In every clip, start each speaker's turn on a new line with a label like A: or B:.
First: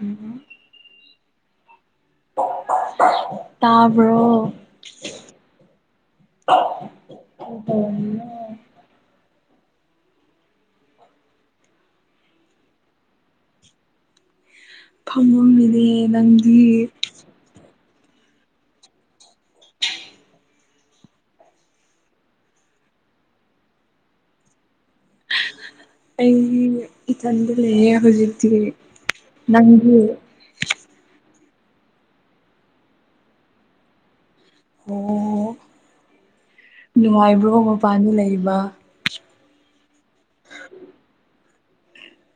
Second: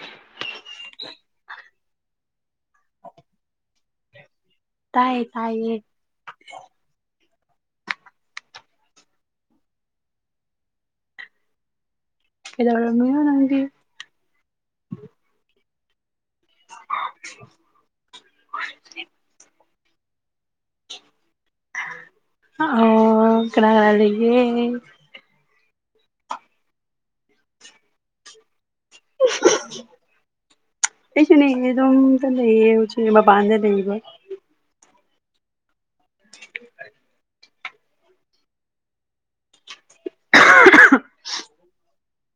A: ꯎꯝ ꯇꯥꯕꯣ
B: ꯇꯥꯏꯌꯦ ꯇꯥꯏꯌꯦ
A: ꯍ
B: ꯀꯗꯔꯝꯃꯤ ꯅꯍꯗꯤ
A: ꯐꯝꯉꯝꯃꯤꯅꯦ ꯅꯪꯗꯤ
B: [unintelligible] ꯑꯣ ꯀꯅꯥ ꯀꯅꯥ ꯂꯩꯜꯀꯦ
A: ꯑꯩ ꯏꯊꯟꯗ ꯂꯩꯌꯦ ꯍꯧꯖꯤꯛꯇꯤ ꯅꯪꯒꯤ
B: ꯑꯩꯁꯨꯅꯦ ꯔꯨꯝꯗ ꯂꯩꯌꯦ ꯍꯧꯖꯤꯛ ꯃꯄꯥꯟꯗ ꯂꯩꯌꯦ
A: ꯑꯣ ꯅꯨꯡꯉꯥꯏꯕ꯭ꯔꯒ ꯃꯄꯥꯟꯗ ꯂꯩꯕ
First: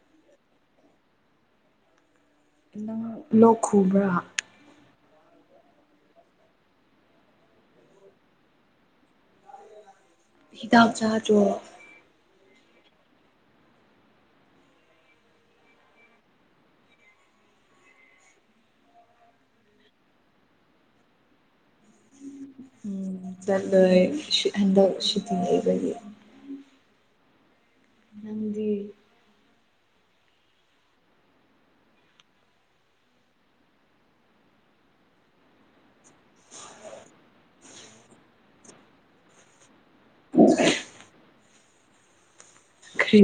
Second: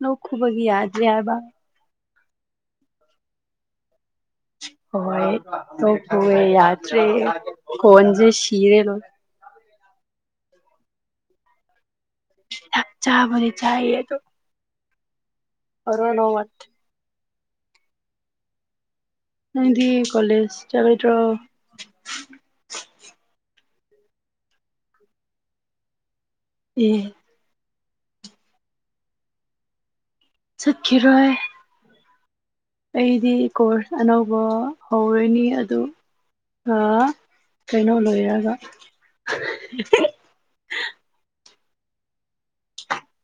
B: ꯂꯣꯛ ꯈꯨꯕꯒꯤ ꯌꯥꯗꯔꯦ ꯍꯥꯢꯕ
A: ꯅꯪ ꯂꯣꯛ ꯈꯨꯕ꯭ꯔꯥ
B: ꯍꯣꯏ ꯈꯨꯌꯦ ꯌꯥꯗꯦ ꯀꯣꯟꯖꯦ ꯁꯤꯔꯦ ꯂꯣ
A: ꯍꯤꯗꯥꯛ ꯆꯥꯗꯔꯣ
B: ꯊꯥꯛ ꯆꯥꯕ ꯆꯥꯏ ꯑꯗꯣ ꯑꯔꯅꯣ ꯋꯥꯠ [inaudible] ꯅꯪꯗꯤ ꯀꯂꯦꯖ ꯆꯠꯇ꯭ꯔꯣ
A: ꯎꯝ ꯆꯠꯂꯣꯢ ꯍꯟꯗꯛ ꯁꯨꯇꯤ ꯂꯩꯕꯒꯤ
B: ꯑꯝ
A: ꯑ [inaudible]
B: ꯆꯠꯈꯤꯔꯣꯏ ꯑꯩꯗꯤ ꯀꯣꯔꯁ ꯑꯅꯧꯕ ꯍꯧꯔꯣꯏꯅꯤ ꯑꯗꯨ ꯑ ꯀꯩꯅꯣ ꯂꯣꯏꯔꯒ
A: [inaudible] ꯀꯔꯤ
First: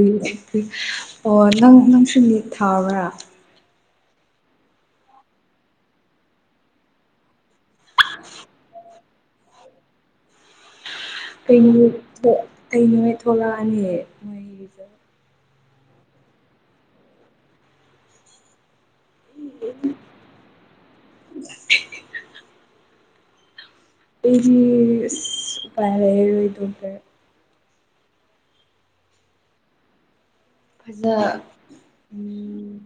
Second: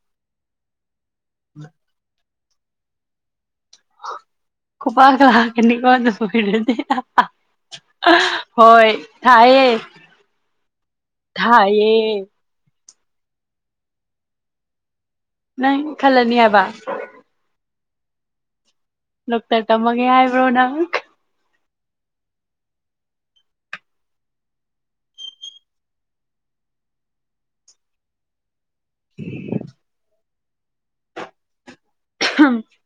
A: ꯑꯣ ꯅꯪ ꯅꯪꯁꯨ ꯅꯤꯠ ꯊꯥꯕ꯭ꯔꯥ
B: ꯄꯨꯕꯥꯛ ꯂꯥꯛꯒꯅꯤꯒꯣ ꯅꯣꯢ ꯑꯅꯤ ꯍꯣꯏ ꯊꯥꯢꯌꯦ
A: ꯀꯩꯅ ꯑꯩꯅ ꯊꯣꯛꯂꯥꯅꯤ ꯃꯣꯏ
B: ꯅꯪ ꯈꯜꯂꯅꯤ ꯍꯥꯏꯕ ꯗꯣꯛꯇꯔ ꯇꯝꯃꯒꯦ ꯍꯥꯏꯕ꯭ꯔꯣ ꯅꯪ
A: [inaudible] ꯑꯩꯒꯤ ꯎꯄꯥꯥꯏ ꯂꯩꯔꯣꯢꯗ
B: ꯎꯝ
A: ꯐꯖ [inaudible]
B: ꯍꯨꯝ
A: ꯎꯝ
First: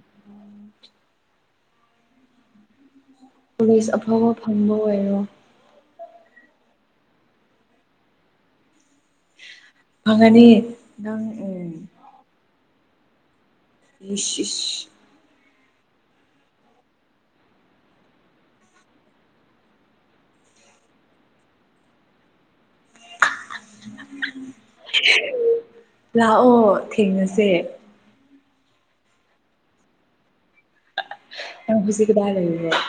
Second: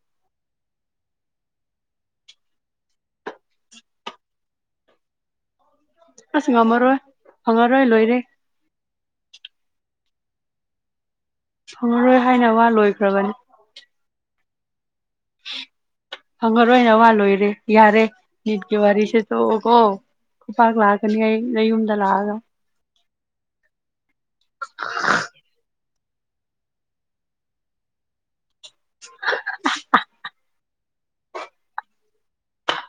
A: ꯀꯣꯂꯦꯖ ꯑꯐꯕ ꯐꯪꯕ ꯑꯣꯏꯔꯣ
B: ꯑꯁ ꯉꯝꯃꯔꯣꯏ ꯐꯪꯉꯔꯣꯏ ꯂꯣꯏꯔꯦ
A: ꯐꯪꯉꯅꯤ ꯅꯪ ꯎꯝ
B: ꯐꯪꯉꯔꯣꯏ ꯍꯥꯏꯅ ꯋꯥ ꯂꯣꯏꯈ꯭ꯔꯕꯅꯤ
A: ꯏꯁ ꯢꯁ
B: ꯐꯪꯉꯔꯣꯢ ꯑꯣꯏꯅ ꯋꯥ ꯂꯣꯏꯔꯦ ꯌꯥꯔꯦ ꯅꯤꯠ ꯀꯦ ꯋꯥꯔꯤꯁꯦ ꯇꯣꯛꯑꯣ ꯀꯣ ꯈꯨꯄꯥꯛ ꯂꯥꯛꯀꯅꯤ ꯑꯩꯩꯅ ꯌꯨꯝꯗ ꯂꯥꯛꯑꯒ
A: [inaudible] ꯂꯥꯛꯑꯣ ꯊꯦꯡꯅꯁꯦ
B: ꯑ [unintelligible]
A: ꯌꯥꯝꯅ ꯈꯨꯁꯤ ꯀꯗꯥ ꯂꯩꯦ [inaudible]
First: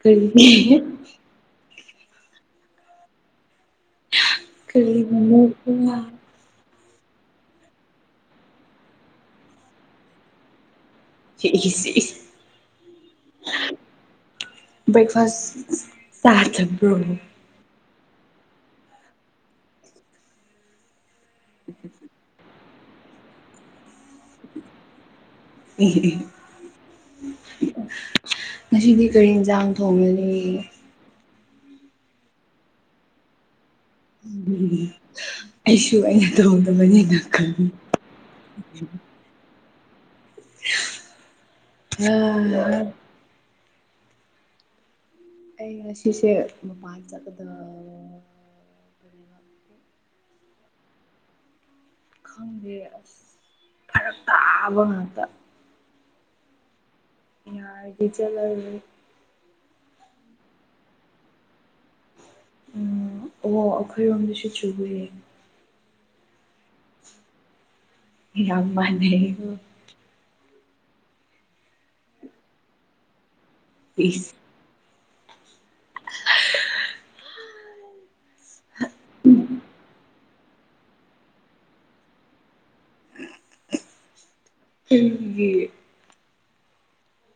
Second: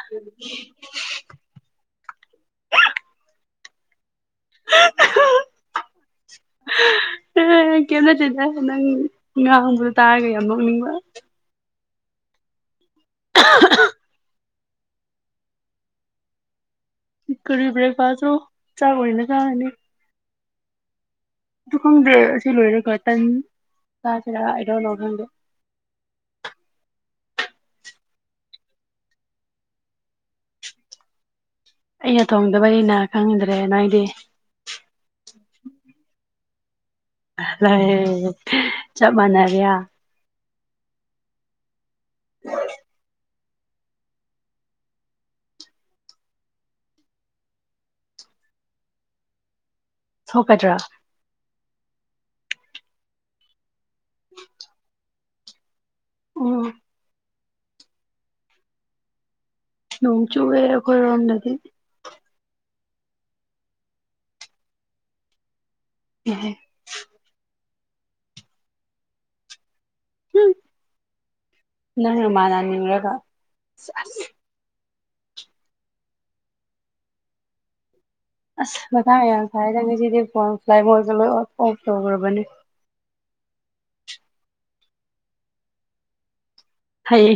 A: ꯀ [inaudible] ꯀ [inaudible]
B: ꯀꯦꯝꯅꯠꯗꯦꯗ ꯅꯪ ꯉꯥꯡꯕꯗꯣ ꯇꯥꯔꯒ ꯌꯥꯝ ꯅꯣꯛꯅꯤꯡꯕ
A: ꯢꯁ ꯕ꯭ꯔꯦꯛꯐꯥꯁ ꯆꯥ ꯊꯥꯛꯕꯔꯣ
B: ꯀꯔꯤ ꯕꯦꯛꯐꯥꯁ ꯅꯣ ꯆꯥꯛ ꯑꯣꯏꯕ ꯀꯥꯟꯗ ꯑꯗꯨ ꯈꯪꯗꯦ ꯑꯁꯤ ꯂꯣꯏꯔꯦ ꯈ ꯇꯟ ꯆꯥꯁꯤꯔꯥ ꯑꯩꯗꯧ ꯂꯣ ꯈꯪꯗꯦ [inaudible]
A: ꯑꯦꯍ [inaudible] ꯉꯁꯤꯗꯤ ꯀꯔꯤ ꯌꯦꯟꯁꯥꯡ ꯊꯣꯡꯉꯅꯤ
B: ꯑꯩꯅ ꯇꯣꯡꯗꯕꯅꯤꯅ ꯈꯪꯗ꯭ꯔꯦ ꯅꯣꯢꯗꯤ
A: ꯑꯩꯁꯨ ꯑꯩꯅ ꯇꯧꯗꯕꯅꯤꯅ
B: ꯆꯞ ꯃꯥꯟꯅꯔꯤꯑ
A: ꯎꯝ ꯑꯩ ꯑꯁꯤꯁꯦ ꯃꯄꯟ ꯆꯠꯄꯗ
B: ꯊꯣꯛꯀꯗ꯭ꯔꯥ
A: ꯈꯪꯗꯦ ꯑꯁ ꯐꯔꯛ ꯇꯥꯕ ꯉꯥꯛꯇ
B: ꯑꯣ
A: ꯌꯥ ꯆ
B: ꯅꯣꯡ ꯆꯨꯋꯦ ꯈꯣꯏꯔꯣꯝꯗꯗꯤ
A: ꯎꯝ ꯑꯣ ꯑꯩꯈꯣꯏꯔꯣꯝꯗꯁꯨ ꯆꯨꯌꯦ
B: ꯎꯝ
A: ꯌꯥꯝ ꯃꯅꯩ
B: ꯅꯪꯅꯃꯅ ꯅꯤꯡꯔꯒ ꯑꯁ
A: ꯏꯁ
B: ꯑꯁ ꯃꯇꯥꯡ ꯌꯥꯝ ꯁꯥꯏꯗ ꯉꯤꯁꯤꯗꯤ ꯐꯣꯟ ꯐ꯭ꯂꯥꯏ ꯃꯣ ꯀ ꯂꯣꯏ ꯑꯣꯐ ꯇꯧꯈ꯭ꯔꯕꯅꯦ
A: ꯑꯩꯒꯤ
B: ꯍꯩꯌꯦ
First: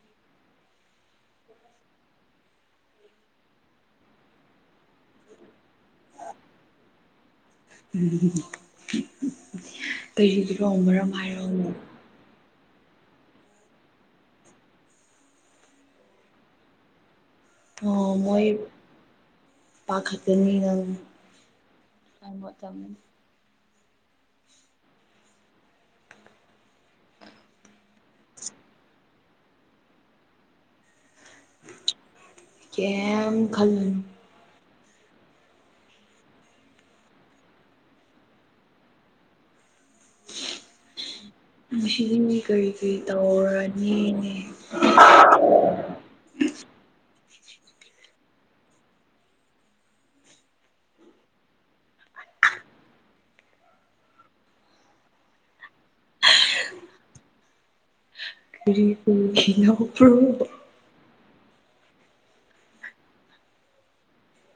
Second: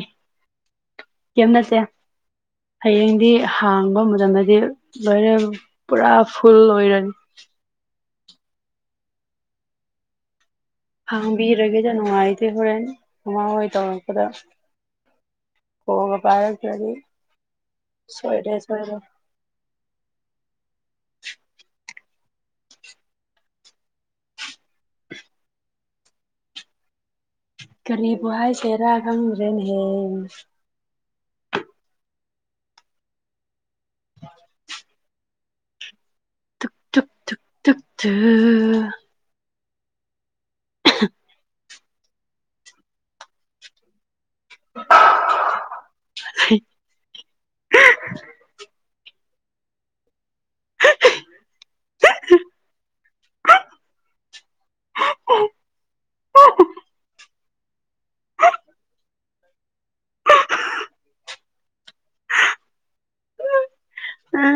B: ꯀꯦꯝ ꯅꯇꯦ ꯍꯌꯦꯡꯗꯤ ꯍꯥꯡꯕ ꯃꯇꯝꯗꯗꯤ ꯂꯣꯏꯔꯦꯟ ꯄꯨꯔꯥ ꯐꯨꯜ ꯑꯣꯏꯔꯅꯤ
A: ꯎꯝ ꯀꯩꯒꯤꯔꯣ ꯃꯔꯝ ꯍꯥꯏꯔꯣ
B: ꯍꯥꯡꯕꯤꯔꯒꯦꯗ ꯅꯨꯡꯉꯥꯏꯇꯦ ꯍꯣꯔꯦꯟ ꯃꯃꯥꯡ ꯍꯣꯏ ꯇꯧꯔꯛꯄꯗ ꯐꯣꯟꯒ ꯄꯥꯏꯔꯛꯇꯗꯤ ꯁꯣꯏꯗꯦ ꯁꯣꯏꯔ
A: ꯄꯥꯈꯛꯀꯅꯤꯅꯪ ꯃꯇꯝ
B: ꯀꯔꯤꯕꯨ ꯍꯥꯏꯁꯦꯔꯥ ꯈꯪꯗ꯭ꯔꯦꯅꯦ ꯍꯦ
A: ꯀꯦꯝ ꯈꯜꯂꯨꯅꯨ
B: ꯇꯨꯛ ꯇꯨꯛ ꯇꯨꯛ ꯇꯨꯛ ꯇꯨꯑ
A: ꯃꯁꯤꯗꯤ ꯃꯤ ꯀꯔꯤ ꯀꯔꯤ ꯇꯧꯔꯒꯦꯅꯦ
B: [inaudible] [inaudible] [inaudible]
A: ꯀꯔꯤ ꯀꯔꯤ
B: ꯑꯥ